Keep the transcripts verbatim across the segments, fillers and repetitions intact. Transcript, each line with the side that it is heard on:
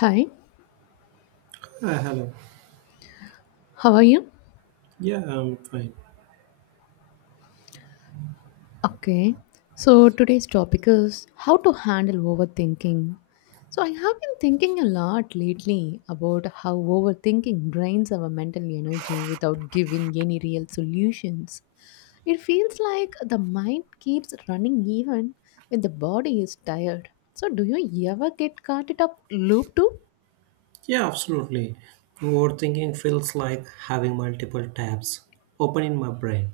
left: Hi,
right: Uh, hello.
left: how are you?
right: Yeah, I'm fine.
left: Okay, so today's topic is how to handle overthinking. So, I have been thinking a lot lately about how overthinking drains our mental energy without giving any real solutions. It feels like the mind keeps running even when the body is tired. So, do you ever get caught it up loop too?
right: Yeah, absolutely. Overthinking feels like having multiple tabs open in my brain,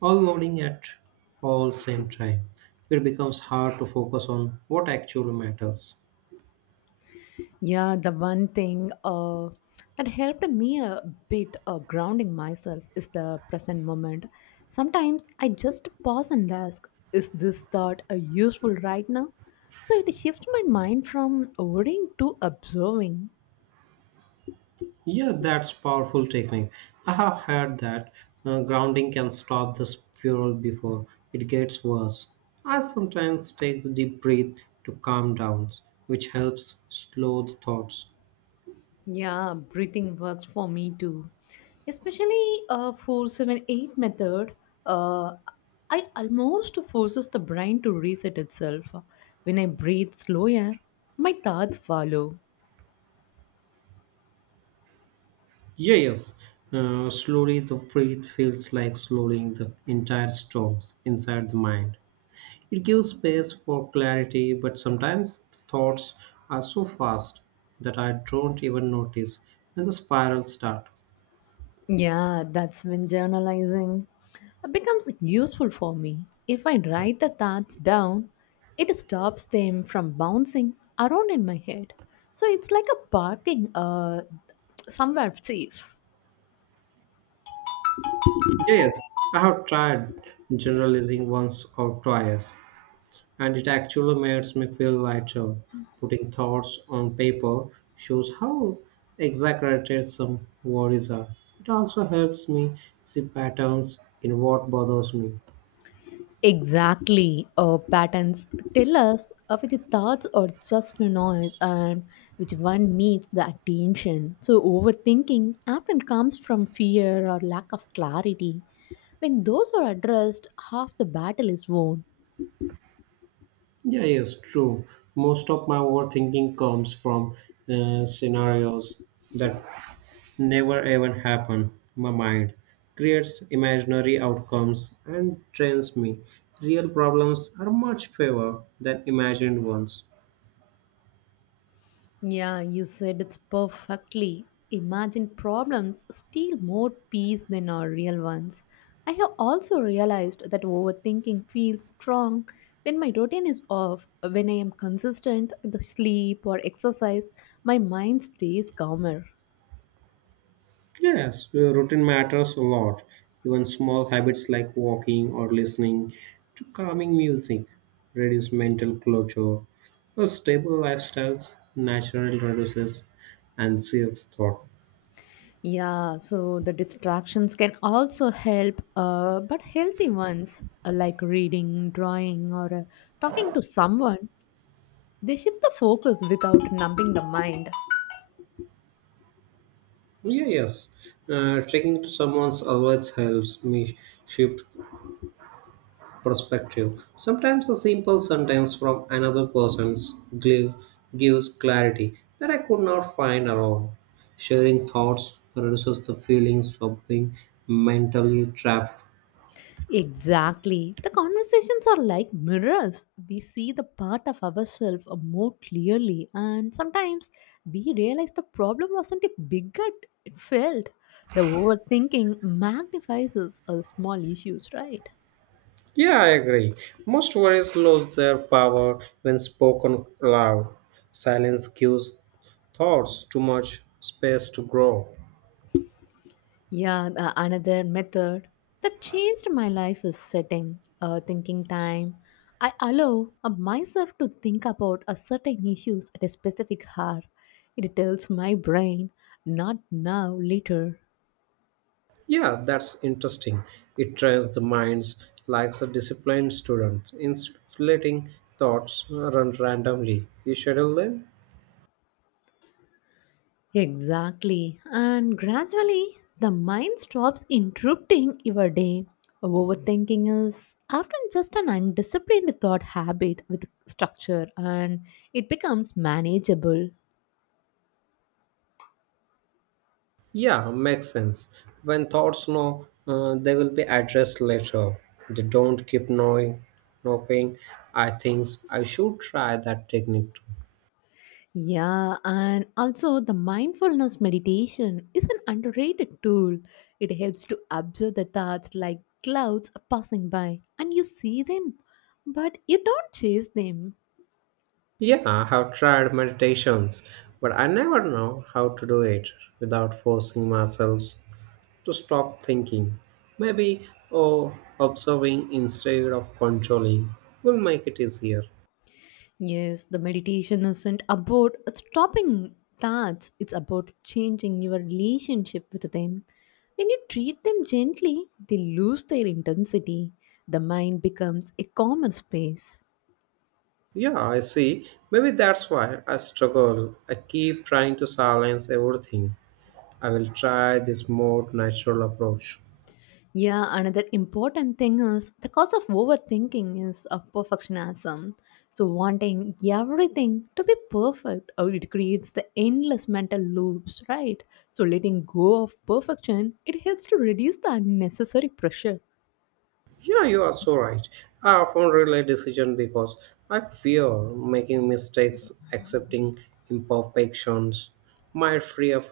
right: all loading at all same time. It becomes hard to focus on what actually matters.
left: Yeah, the one thing uh, that helped me a bit uh, grounding myself is the present moment. Sometimes I just pause and ask, is this thought uh, useful right now? So it shifts my mind from worrying to observing.
right: Yeah, that's powerful technique. I have heard that uh, grounding can stop the spiral before it gets worse. I sometimes take a deep breath to calm down, which helps slow the thoughts.
left: Yeah, breathing works for me too. Especially uh, four seven eight method, uh, I almost forces the brain to reset itself. When I breathe slower, my thoughts follow.
right: Yeah, yes. Uh, slowly, the breath feels like slowing the entire storms inside the mind. It gives space for clarity, but sometimes the thoughts are so fast that I don't even notice when the spirals start.
left: Yeah, that's when journalizing becomes useful for me. If I write the thoughts down, it stops them from bouncing around in my head. So it's like a parking uh, somewhere safe.
right: Yeah, yes, I have tried generalizing once or twice, and it actually makes me feel lighter. Putting thoughts on paper shows how exaggerated some worries are. It also helps me see patterns in what bothers me.
left: Exactly. Uh, patterns tell us uh, which thoughts are just noise and which one needs the attention. So, overthinking often comes from fear or lack of clarity. When those are addressed, half the battle is won.
right: Yeah, yes, true. Most of my overthinking comes from uh, scenarios that never even happen. My mind creates imaginary outcomes and trains me. Real problems are much fewer than imagined ones.
left: Yeah, you said it's perfectly. Imagine problems steal more peace than our real ones. I have also realized that overthinking feels strong when my routine is off. When I am consistent with the sleep or exercise, my mind stays calmer.
right: Yes, uh, routine matters a lot. Even small habits like walking or listening to calming music reduce mental clutter. A stable lifestyle naturally reduces anxious thought.
left: Yeah, so the distractions can also help, uh, but healthy ones uh, like reading, drawing, or uh, talking to someone, they shift the focus without numbing the mind.
right: Yeah, yes. Uh, talking to someone always helps me shift perspective. Sometimes a simple sentence from another person's glue gives clarity that I could not find alone. Sharing thoughts reduces the feelings of being mentally trapped.
left: Exactly. The conversations are like mirrors. We see the part of ourselves more clearly, and sometimes we realize the problem wasn't a bigot. It felt. The overthinking magnifies us uh, small issues, right?
right: Yeah, I agree. Most words lose their power when spoken aloud. Silence gives thoughts too much space to grow.
left: Yeah, the another method that changed my life is setting a thinking time. I allow uh, myself to think about a certain issues at a specific hour. It tells my brain, not now, later.
right: Yeah, that's interesting. It trains the minds like a disciplined student. Instead of letting thoughts run randomly, you schedule them.
left: Exactly. And gradually, the mind stops interrupting your day. Overthinking is often just an undisciplined thought habit with structure and it becomes manageable.
right: Yeah, makes sense. When thoughts know, uh, they will be addressed later. They don't keep knowing, knowing. I think I should try that technique too.
left: Yeah, and also the mindfulness meditation is an underrated tool. It helps to observe the thoughts like clouds passing by and you see them, but you don't chase them.
right: Yeah, I have tried meditations, but I never know how to do it without forcing myself to stop thinking. Maybe oh, observing instead of controlling will make it easier.
left: Yes, the meditation isn't about stopping thoughts, it's about changing your relationship with them. When you treat them gently, they lose their intensity. The mind becomes a common space.
right: Yeah, I see. Maybe that's why I struggle. I keep trying to silence everything. I will try this more natural approach.
left: Yeah, another important thing is the cause of overthinking is of perfectionism. So, wanting everything to be perfect, or it creates the endless mental loops, right? So, letting go of perfection, it helps to reduce the unnecessary pressure.
right: Yeah, you are so right. I often relay decision because I fear making mistakes, accepting imperfections might free up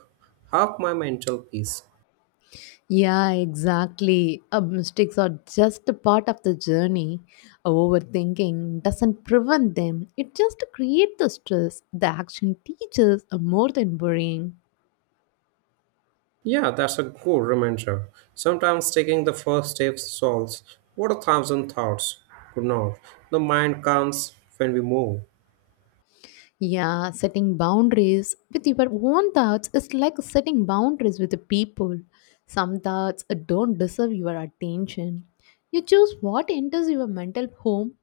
right: half my mental peace.
left: Yeah, exactly. Uh, mistakes are just a part of the journey. Overthinking doesn't prevent them, it just creates the stress. The action teaches are more than worrying.
right: Yeah, that's a good reminder. Sometimes taking the first steps solves what a thousand thoughts could not. The mind comes when we move.
left: Yeah, setting boundaries with your own thoughts is like setting boundaries with the people. Some thoughts uh, don't deserve your attention. You choose what enters your mental home.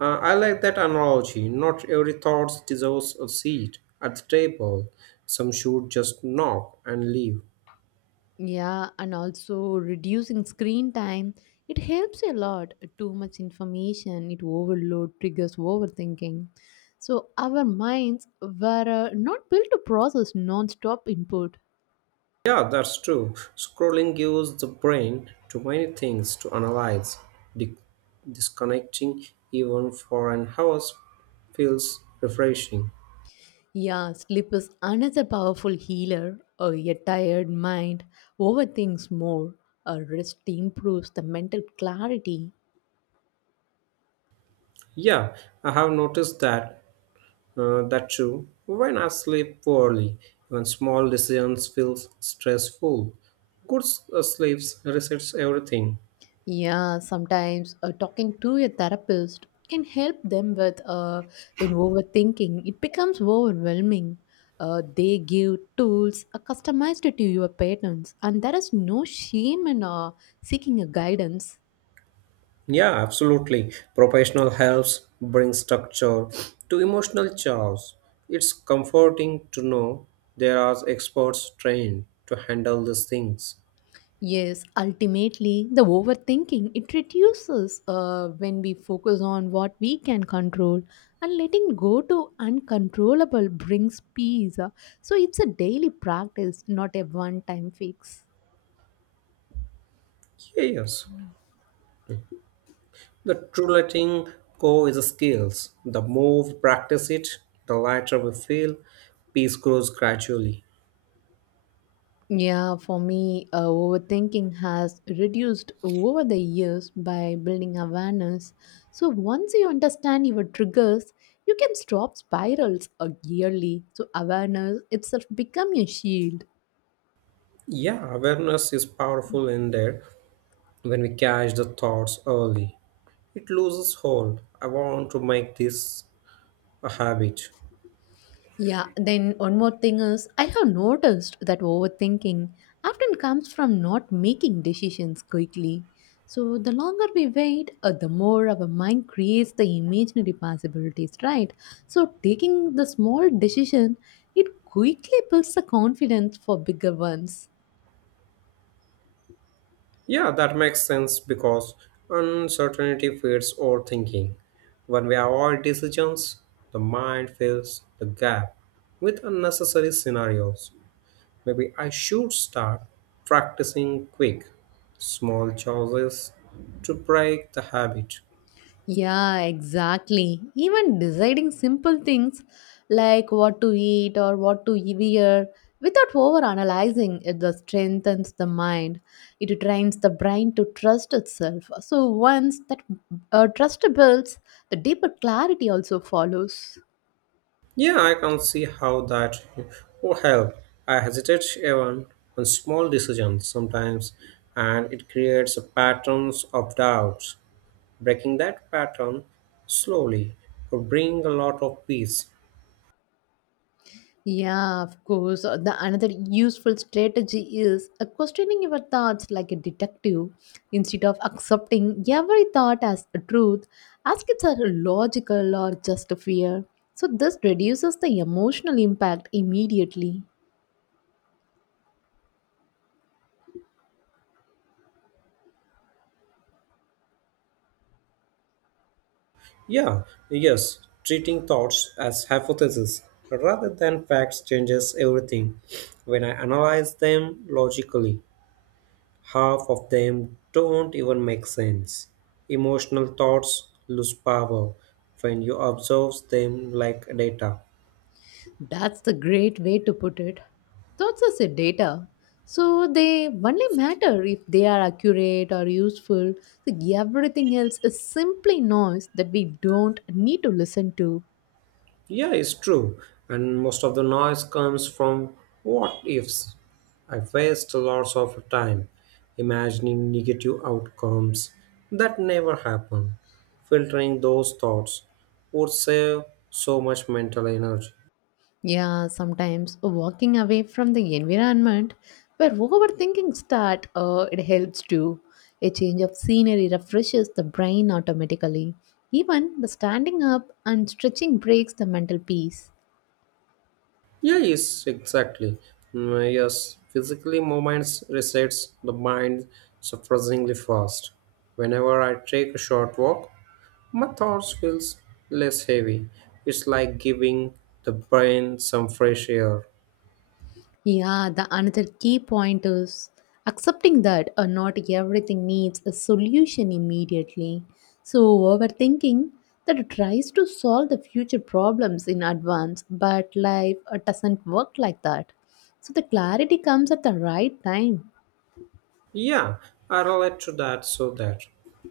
right: Uh, I like that analogy. Not every thought deserves a seat at the table. Some should just knock and leave.
left: Yeah, and also reducing screen time. It helps a lot. Too much information, it overload, triggers overthinking. So our minds were uh, not built to process non-stop input.
right: Yeah, that's true. Scrolling gives the brain too many things to analyze. Di- Disconnecting even for an hour feels refreshing.
left: Yeah, sleep is another powerful healer. Uh, A tired mind overthinks more. A rest improves the mental clarity.
right: Yeah, I have noticed that Uh, that too, when I sleep poorly, even small decisions feel stressful. Good s- uh, sleeps resets everything.
left: Yeah, sometimes uh, talking to a therapist can help them with uh, when overthinking it becomes overwhelming. Uh, they give tools uh, customized to your patterns, and there is no shame in uh, seeking a guidance.
right: Yeah, absolutely. Professional helps bring structure to emotional chaos. It's comforting to know there are experts trained to handle these things.
left: Yes, ultimately, the overthinking it reduces uh, when we focus on what we can control, and letting go to uncontrollable brings peace. So it's a daily practice, not a one-time fix.
right: Yes, the true letting go is a skill. The more we practice it, the lighter we feel. Peace grows gradually.
left: Yeah, for me, uh, overthinking has reduced over the years by building awareness. So once you understand your triggers, you can stop spirals uh, yearly. So awareness itself become your shield.
right: Yeah, awareness is powerful in that when we catch the thoughts early, it loses hold. I want to make this a habit.
left: Yeah, then one more thing is I have noticed that overthinking often comes from not making decisions quickly. So the longer we wait, uh, the more our mind creates the imaginary possibilities, right? So taking the small decision, it quickly builds the confidence for bigger ones.
right: Yeah, that makes sense because uncertainty feeds overthinking. When we avoid decisions, the mind fills the gap with unnecessary scenarios. Maybe I should start practicing quick, small choices to break the habit.
left: Yeah, exactly. Even deciding simple things like what to eat or what to e-, wear without over analyzing it just strengthens the mind. It trains the brain to trust itself. So once that uh, trust builds, the deeper clarity also follows.
right: Yeah, I can see how that would help. I hesitate even on small decisions sometimes, and it creates a patterns of doubts. Breaking that pattern slowly would bring a lot of peace.
left: Yeah, of course. Uh, The another useful strategy is uh, questioning your thoughts like a detective. Instead of accepting every thought as a truth, ask if it's a logical or just a fear. So this reduces the emotional impact immediately.
right: Yeah, yes, treating thoughts as hypotheses rather than facts changes everything. When I analyze them logically, half of them don't even make sense. Emotional thoughts lose power when you observe them like data.
left: That's the great way to put it. Thoughts as a data. So they only matter if they are accurate or useful. So everything else is simply noise that we don't need to listen to.
right: Yeah, it's true. And most of the noise comes from what ifs. I waste lots of time imagining negative outcomes that never happen. Filtering those thoughts would save so much mental energy.
left: Yeah, sometimes walking away from the environment where overthinking start, uh, it helps too. A change of scenery refreshes the brain automatically. Even the standing up and stretching breaks the mental peace.
right: Yeah, yes, exactly. Mm, yes, physically movements resets the mind surprisingly fast. Whenever I take a short walk, my thoughts feels less heavy. It's like giving the brain some fresh air.
left: Yeah, the another key point is accepting that uh, not everything needs a solution immediately. So, overthinking that tries to solve the future problems in advance, but life uh, doesn't work like that. So, the clarity comes at the right time.
right: Yeah, I relate to that so that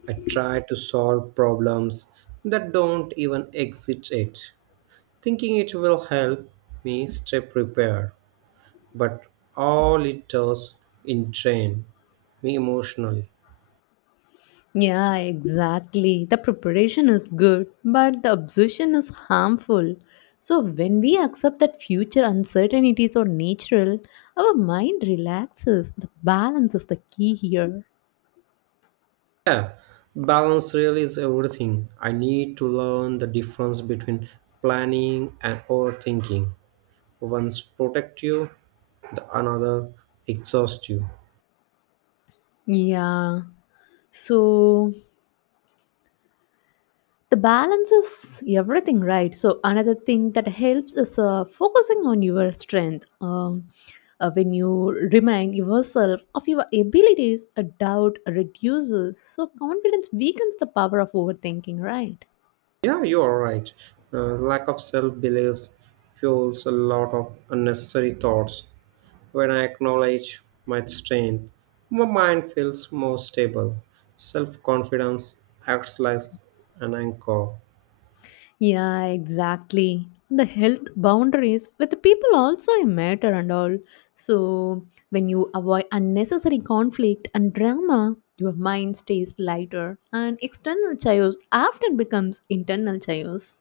right: I try to solve problems that don't even exist yet, thinking it will help me stay prepared. But all it does in drain me emotionally.
left: Yeah, exactly. The preparation is good, but the obsession is harmful. So, when we accept that future uncertainties are natural, our mind relaxes. The balance is the key here.
right: Yeah, balance really is everything. I need to learn the difference between planning and overthinking. One's protect you, the another exhaust you.
left: Yeah. So, the balance is everything, right? So another thing that helps is uh, focusing on your strength, um, uh, when you remind yourself of your abilities a doubt reduces, so confidence weakens the power of overthinking, right?
right: Yeah, you are right. Uh, lack of self beliefs fuels a lot of unnecessary thoughts. When I acknowledge my strength, my mind feels more stable. Self confidence acts like an anchor.
left: Yeah, exactly. The health boundaries with the people also a matter and all. So when you avoid unnecessary conflict and drama, your mind stays lighter and external chaos often becomes internal chaos.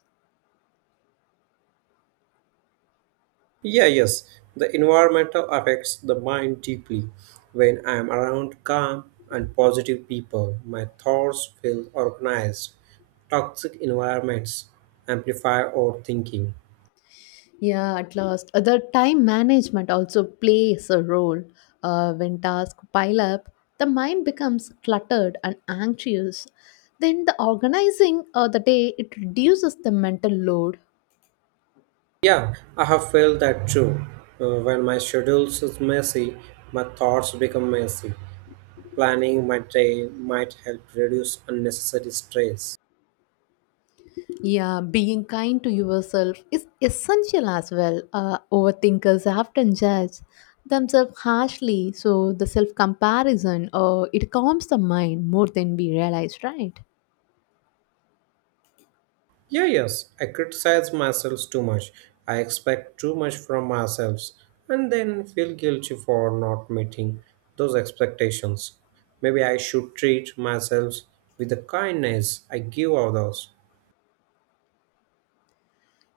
right: Yeah, yes. The environmental affects the mind deeply. When I am around calm and positive people, my thoughts feel organized. Toxic environments amplify our thinking.
left: Yeah, at last. Uh, The time management also plays a role. Uh, when tasks pile up, the mind becomes cluttered and anxious. Then the organizing of the day it reduces the mental load.
right: Yeah, I have felt that too. Uh, when my schedule is messy, my thoughts become messy. Planning my day might help reduce unnecessary stress.
left: Yeah, being kind to yourself is essential as well. Uh, overthinkers often judge themselves harshly, so the self comparison uh, it calms the mind more than we realize, right?
right: Yeah, yes, I criticize myself too much. I expect too much from myself and then feel guilty for not meeting those expectations. Maybe I should treat myself with the kindness I give others.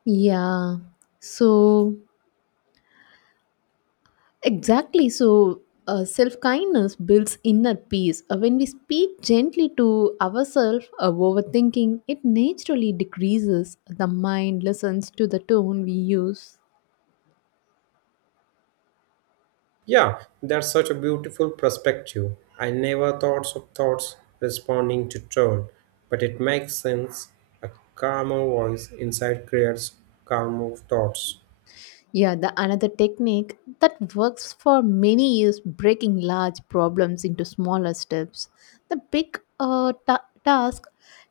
left: Yeah, so exactly. So uh, self kindness builds inner peace. Uh, when we speak gently to ourselves, uh, overthinking it naturally decreases. The mind listens to the tone we use.
right: Yeah, that's such a beautiful perspective. I never thought of thoughts responding to tone, but it makes sense. A calmer voice inside creates calmer thoughts.
left: Yeah, the another technique that works for many is breaking large problems into smaller steps. The big uh, ta- task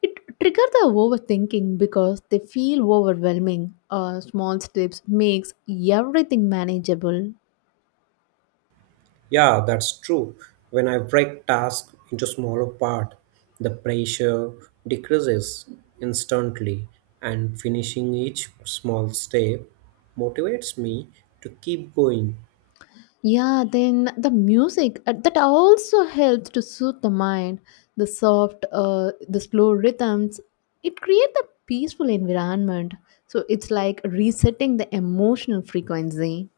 left: it trigger the overthinking because they feel overwhelming. Uh, small steps makes everything manageable.
right: Yeah, that's true. When I break tasks into smaller part, the pressure decreases instantly and finishing each small step motivates me to keep going.
left: Yeah, then the music uh, that also helps to soothe the mind. The soft, uh, the slow rhythms, it creates a peaceful environment. So it's like resetting the emotional frequency.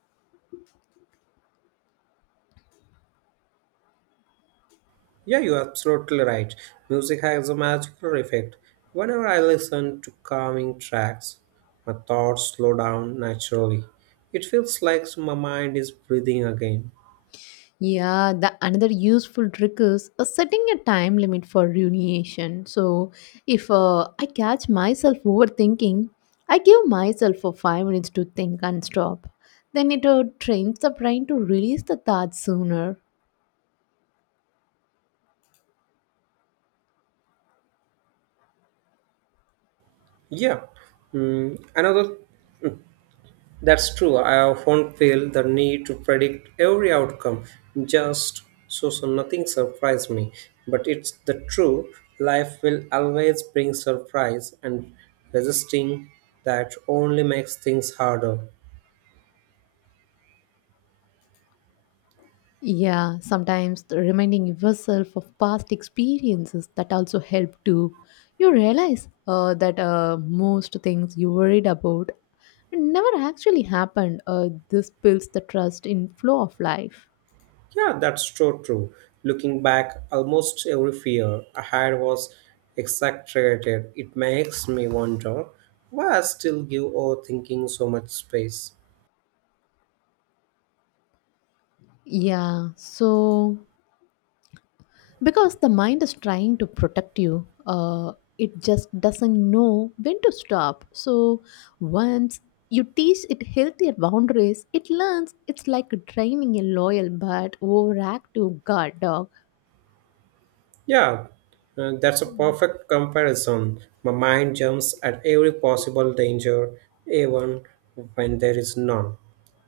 right: Yeah, you're absolutely right. Music has a magical effect. Whenever I listen to calming tracks, my thoughts slow down naturally. It feels like my mind is breathing again.
left: Yeah, the another useful trick is uh, setting a time limit for rumination. So if uh, I catch myself overthinking, I give myself for five minutes to think and stop. Then it uh, trains the brain to release the thoughts sooner.
right: Yeah. Mm, another That's true. I often feel the need to predict every outcome just so, so nothing surprised me. But it's the true life will always bring surprise, and resisting that only makes things harder.
left: Yeah, sometimes the reminding yourself of past experiences that also help too. You realize uh, that uh, most things you worried about never actually happened. Uh, this builds the trust in flow of life.
right: Yeah, that's so true. Looking back, almost every fear I had was exaggerated. It makes me wonder why I still give overthinking so much space.
left: Yeah, so because the mind is trying to protect you, uh, it just doesn't know when to stop. So once you teach it healthier boundaries, it learns. It's like training a loyal but overactive guard dog.
right: Yeah, uh, that's a perfect comparison. My mind jumps at every possible danger, even when there is none.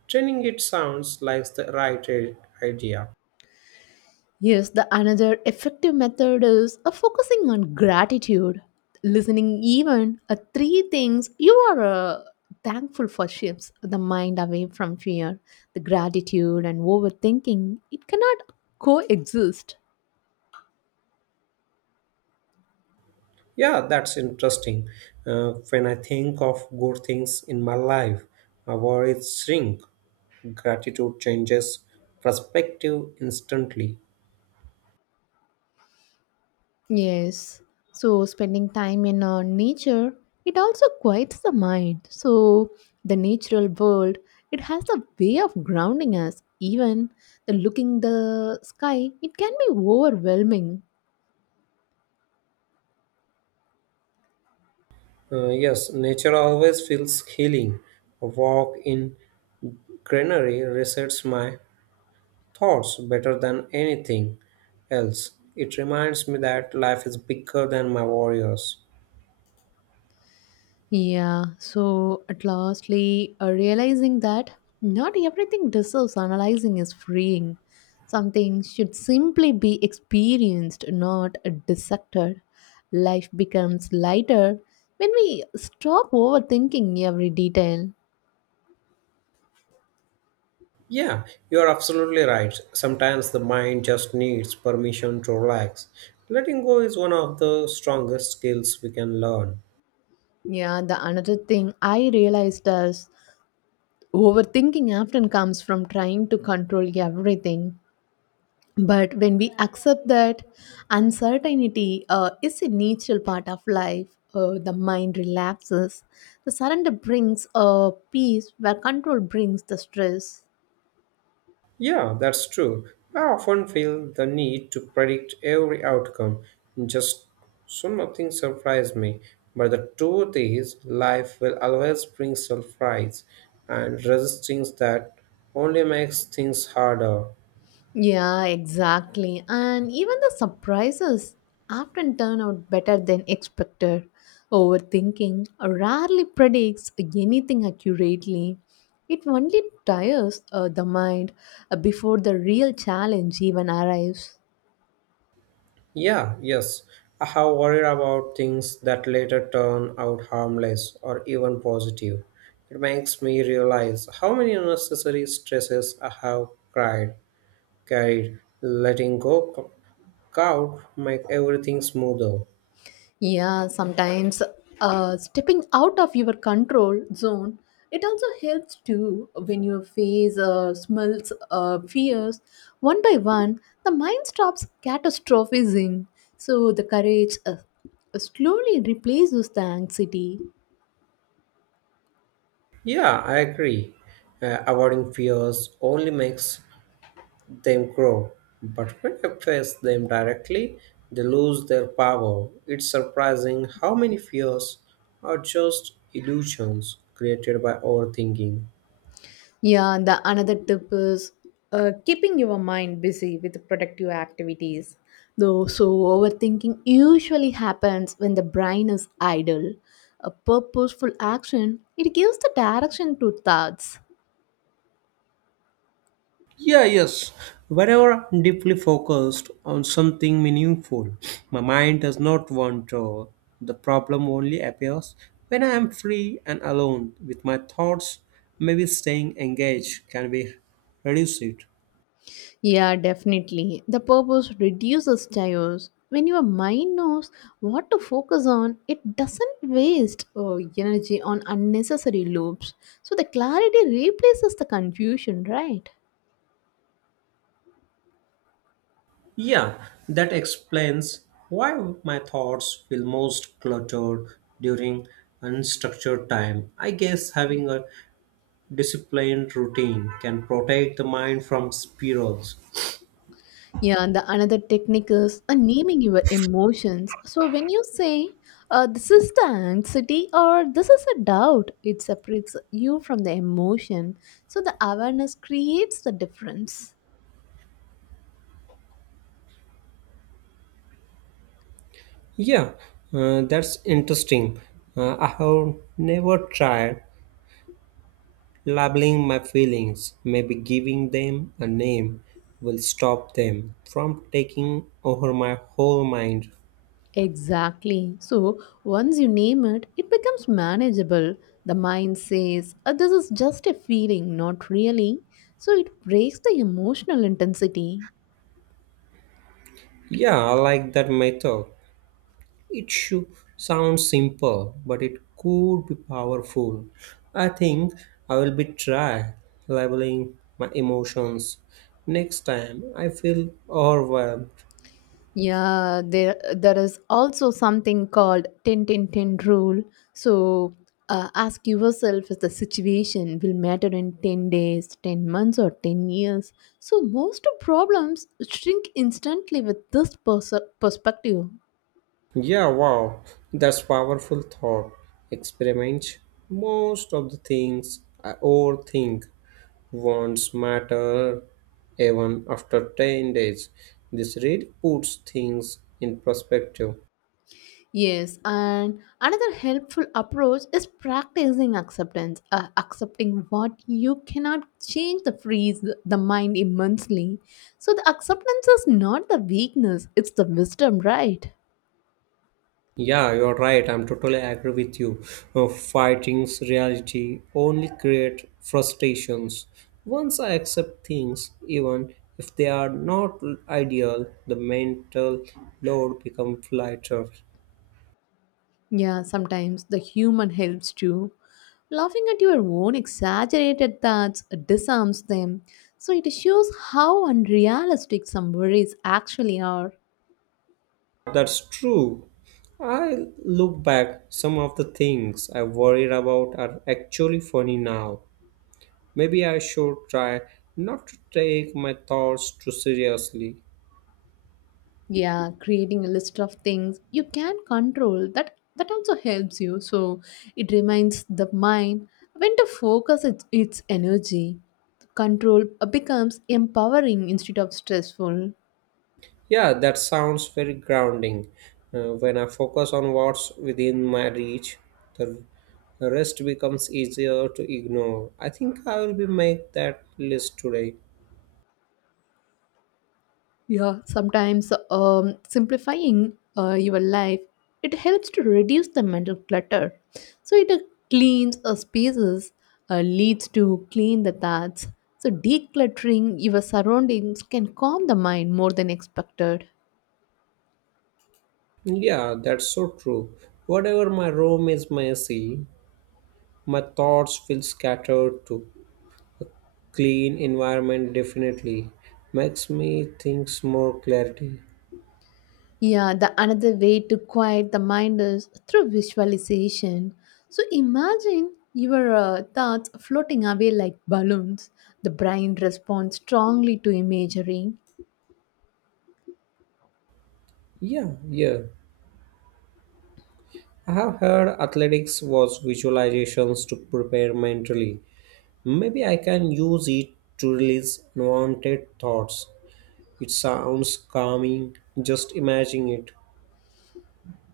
right: Training it sounds like the right i- idea.
left: Yes, the another effective method is uh, focusing on gratitude, listening even uh, three things you are uh, thankful for shifts the mind away from fear. The gratitude and overthinking it cannot coexist.
right: Yeah, that's interesting. Uh, when I think of good things in my life, my worries shrink, gratitude changes perspective instantly.
left: Yes. So spending time in uh, nature, it also quiets the mind. So the natural world, it has a way of grounding us. Even the looking the sky, it can be overwhelming.
right: Uh, yes, nature always feels healing. A walk in greenery resets my thoughts better than anything else. It reminds me that life is bigger than my warriors.
left: Yeah, so at lastly, uh, realizing that not everything deserves analyzing is freeing. Something should simply be experienced, not dissected. Life becomes lighter when we stop overthinking every detail.
right: Yeah, you're absolutely right. Sometimes the mind just needs permission to relax. Letting go is one of the strongest skills we can learn.
left: Yeah, the another thing I realized is overthinking often comes from trying to control everything. But when we accept that uncertainty uh, is a natural part of life, uh, the mind relaxes. The surrender brings a peace, where control brings the stress.
right: Yeah, that's true. I often feel the need to predict every outcome, just so nothing surprises me. But the truth is, life will always bring surprise, and resisting that only makes things harder.
left: Yeah, exactly. And even the surprises often turn out better than expected. Overthinking rarely predicts anything accurately. It only tires uh, the mind uh, before the real challenge even arrives.
right: Yeah, yes, I have worried about things that later turn out harmless or even positive. It makes me realize how many unnecessary stresses I have cried carried, letting go c- could make everything smoother.
left: Yeah, sometimes uh, stepping out of your control zone, it also helps too when you face uh, smells, uh, fears one by one. The mind stops catastrophizing, so the courage uh, slowly replaces the anxiety.
right: Yeah, I agree. Uh, avoiding fears only makes them grow, but when I face them directly, they lose their power. It's surprising how many fears are just illusions created by overthinking.
left: Yeah, and the another tip is uh, keeping your mind busy with productive activities. Though, so overthinking usually happens when the brain is idle. A purposeful action it gives the direction to thoughts.
right: Yeah, yes. Whenever I'm deeply focused on something meaningful, my mind does not wander. The problem only appears when I am free and alone with my thoughts. Maybe staying engaged can be reduce it.
left: Yeah, definitely. The purpose reduces chaos. When your mind knows what to focus on, it doesn't waste uh, energy on unnecessary loops. So the clarity replaces the confusion, right?
right: Yeah, that explains why my thoughts feel most cluttered during unstructured time. I guess having a disciplined routine can protect the mind from spirals.
left: Yeah, and the another technique is uh, naming your emotions. So when you say, uh, "This is the anxiety" or "This is a doubt," it separates you from the emotion. So the awareness creates the difference.
right: Yeah, uh, that's interesting. Uh, I have never tried labeling my feelings. Maybe giving them a name will stop them from taking over my whole mind.
left: Exactly. So once you name it, it becomes manageable. The mind says, "Uh, "This is just a feeling, not really." So it breaks the emotional intensity.
right: Yeah, I like that method. It should sound simple, but it could be powerful. I think I will be try labeling my emotions next time I feel overwhelmed.
left: Yeah, there there is also something called ten ten ten rule. So uh, ask yourself if the situation will matter in ten days, ten months, or ten years. So most of problems shrink instantly with this pers- perspective.
right: Yeah, wow, that's powerful thought. Experiment. Most of the things I overthink won't matter even after ten days. This really puts things in perspective.
left: Yes, and another helpful approach is practicing acceptance, uh, accepting what you cannot change the freeze the mind immensely. So the acceptance is not the weakness, it's the wisdom, right?
right: Yeah, you're right. I'm totally agree with you. Uh, fighting's reality only create frustrations. Once I accept things, even if they are not ideal, the mental load becomes lighter.
left: Yeah, sometimes the human helps too. Laughing at your own exaggerated thoughts disarms them. So it shows how unrealistic some worries actually are.
right: That's true. I look back, some of the things I worried about are actually funny now. Maybe I should try not to take my thoughts too seriously.
left: Yeah, creating a list of things you can control, that that also helps you. So it reminds the mind when to focus its, its energy. Control uh, becomes empowering instead of stressful.
right: Yeah, that sounds very grounding. Uh, when I focus on what's within my reach, the the rest becomes easier to ignore. I think I will be make that list today.
left: Yeah, sometimes um, simplifying uh, your life, it helps to reduce the mental clutter. So it uh, cleans uh, spaces uh, leads to clean the thoughts. So decluttering your surroundings can calm the mind more than expected.
right: Yeah, that's so true. Whatever my room is messy, my thoughts feel scattered too. Clean environment definitely makes me think more clarity.
left: Yeah, the another way to quiet the mind is through visualization. So imagine your uh, thoughts floating away like balloons. The brain responds strongly to imagery.
right: Yeah yeah I have heard athletics was visualizations to prepare mentally. Maybe I can use it to release unwanted thoughts. It sounds calming, just imagine it.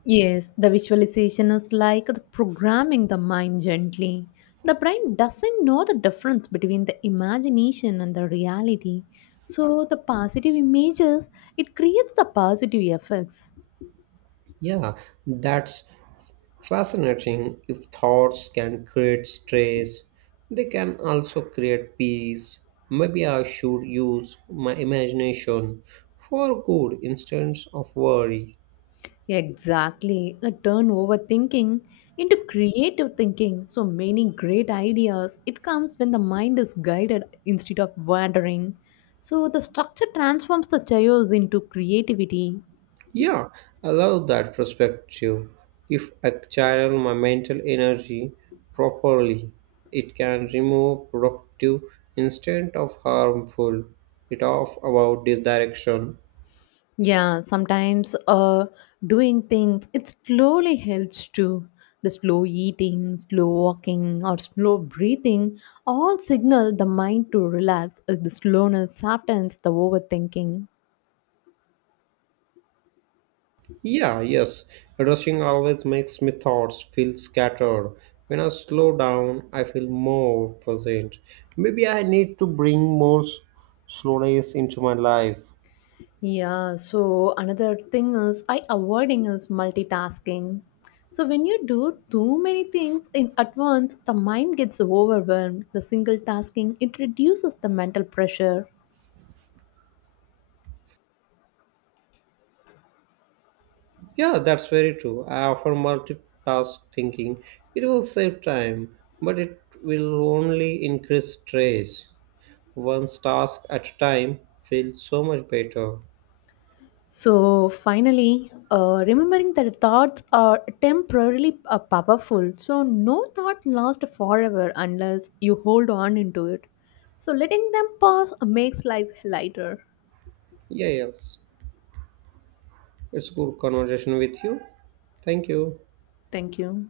left: Yes, the visualization is like the programming the mind gently. The brain doesn't know the difference between the imagination and the reality. So the positive images, it creates the positive effects.
right: Yeah, that's f- fascinating. If thoughts can create stress, they can also create peace. Maybe I should use my imagination for good instead of worry.
left: Exactly. A turn overthinking into creative thinking. So many great ideas. It comes when the mind is guided instead of wandering. So the structure transforms the chaos into creativity.
right: Yeah, I love that perspective. If I channel my mental energy properly, it can remove productive instead of harmful. It off about this direction.
left: Yeah, sometimes uh, doing things, it slowly helps too. The slow eating, slow walking, or slow breathing all signal the mind to relax as the slowness softens the overthinking.
right: Yeah, yes. Rushing always makes my thoughts feel scattered. When I slow down, I feel more present. Maybe I need to bring more s- slowness into my life.
left: Yeah, so another thing is I avoiding is multitasking. So when you do too many things in at once, the mind gets overwhelmed. The single tasking it reduces the mental pressure.
right: Yeah, that's very true. I offer multitask thinking. It will save time, but it will only increase stress. One task at a time feels so much better.
left: So finally, uh, remembering that thoughts are temporarily uh, powerful. So no thought lasts forever unless you hold on into it. So letting them pass makes life lighter.
right: Yeah, yes. It's good conversation with you. Thank you.
left: Thank you.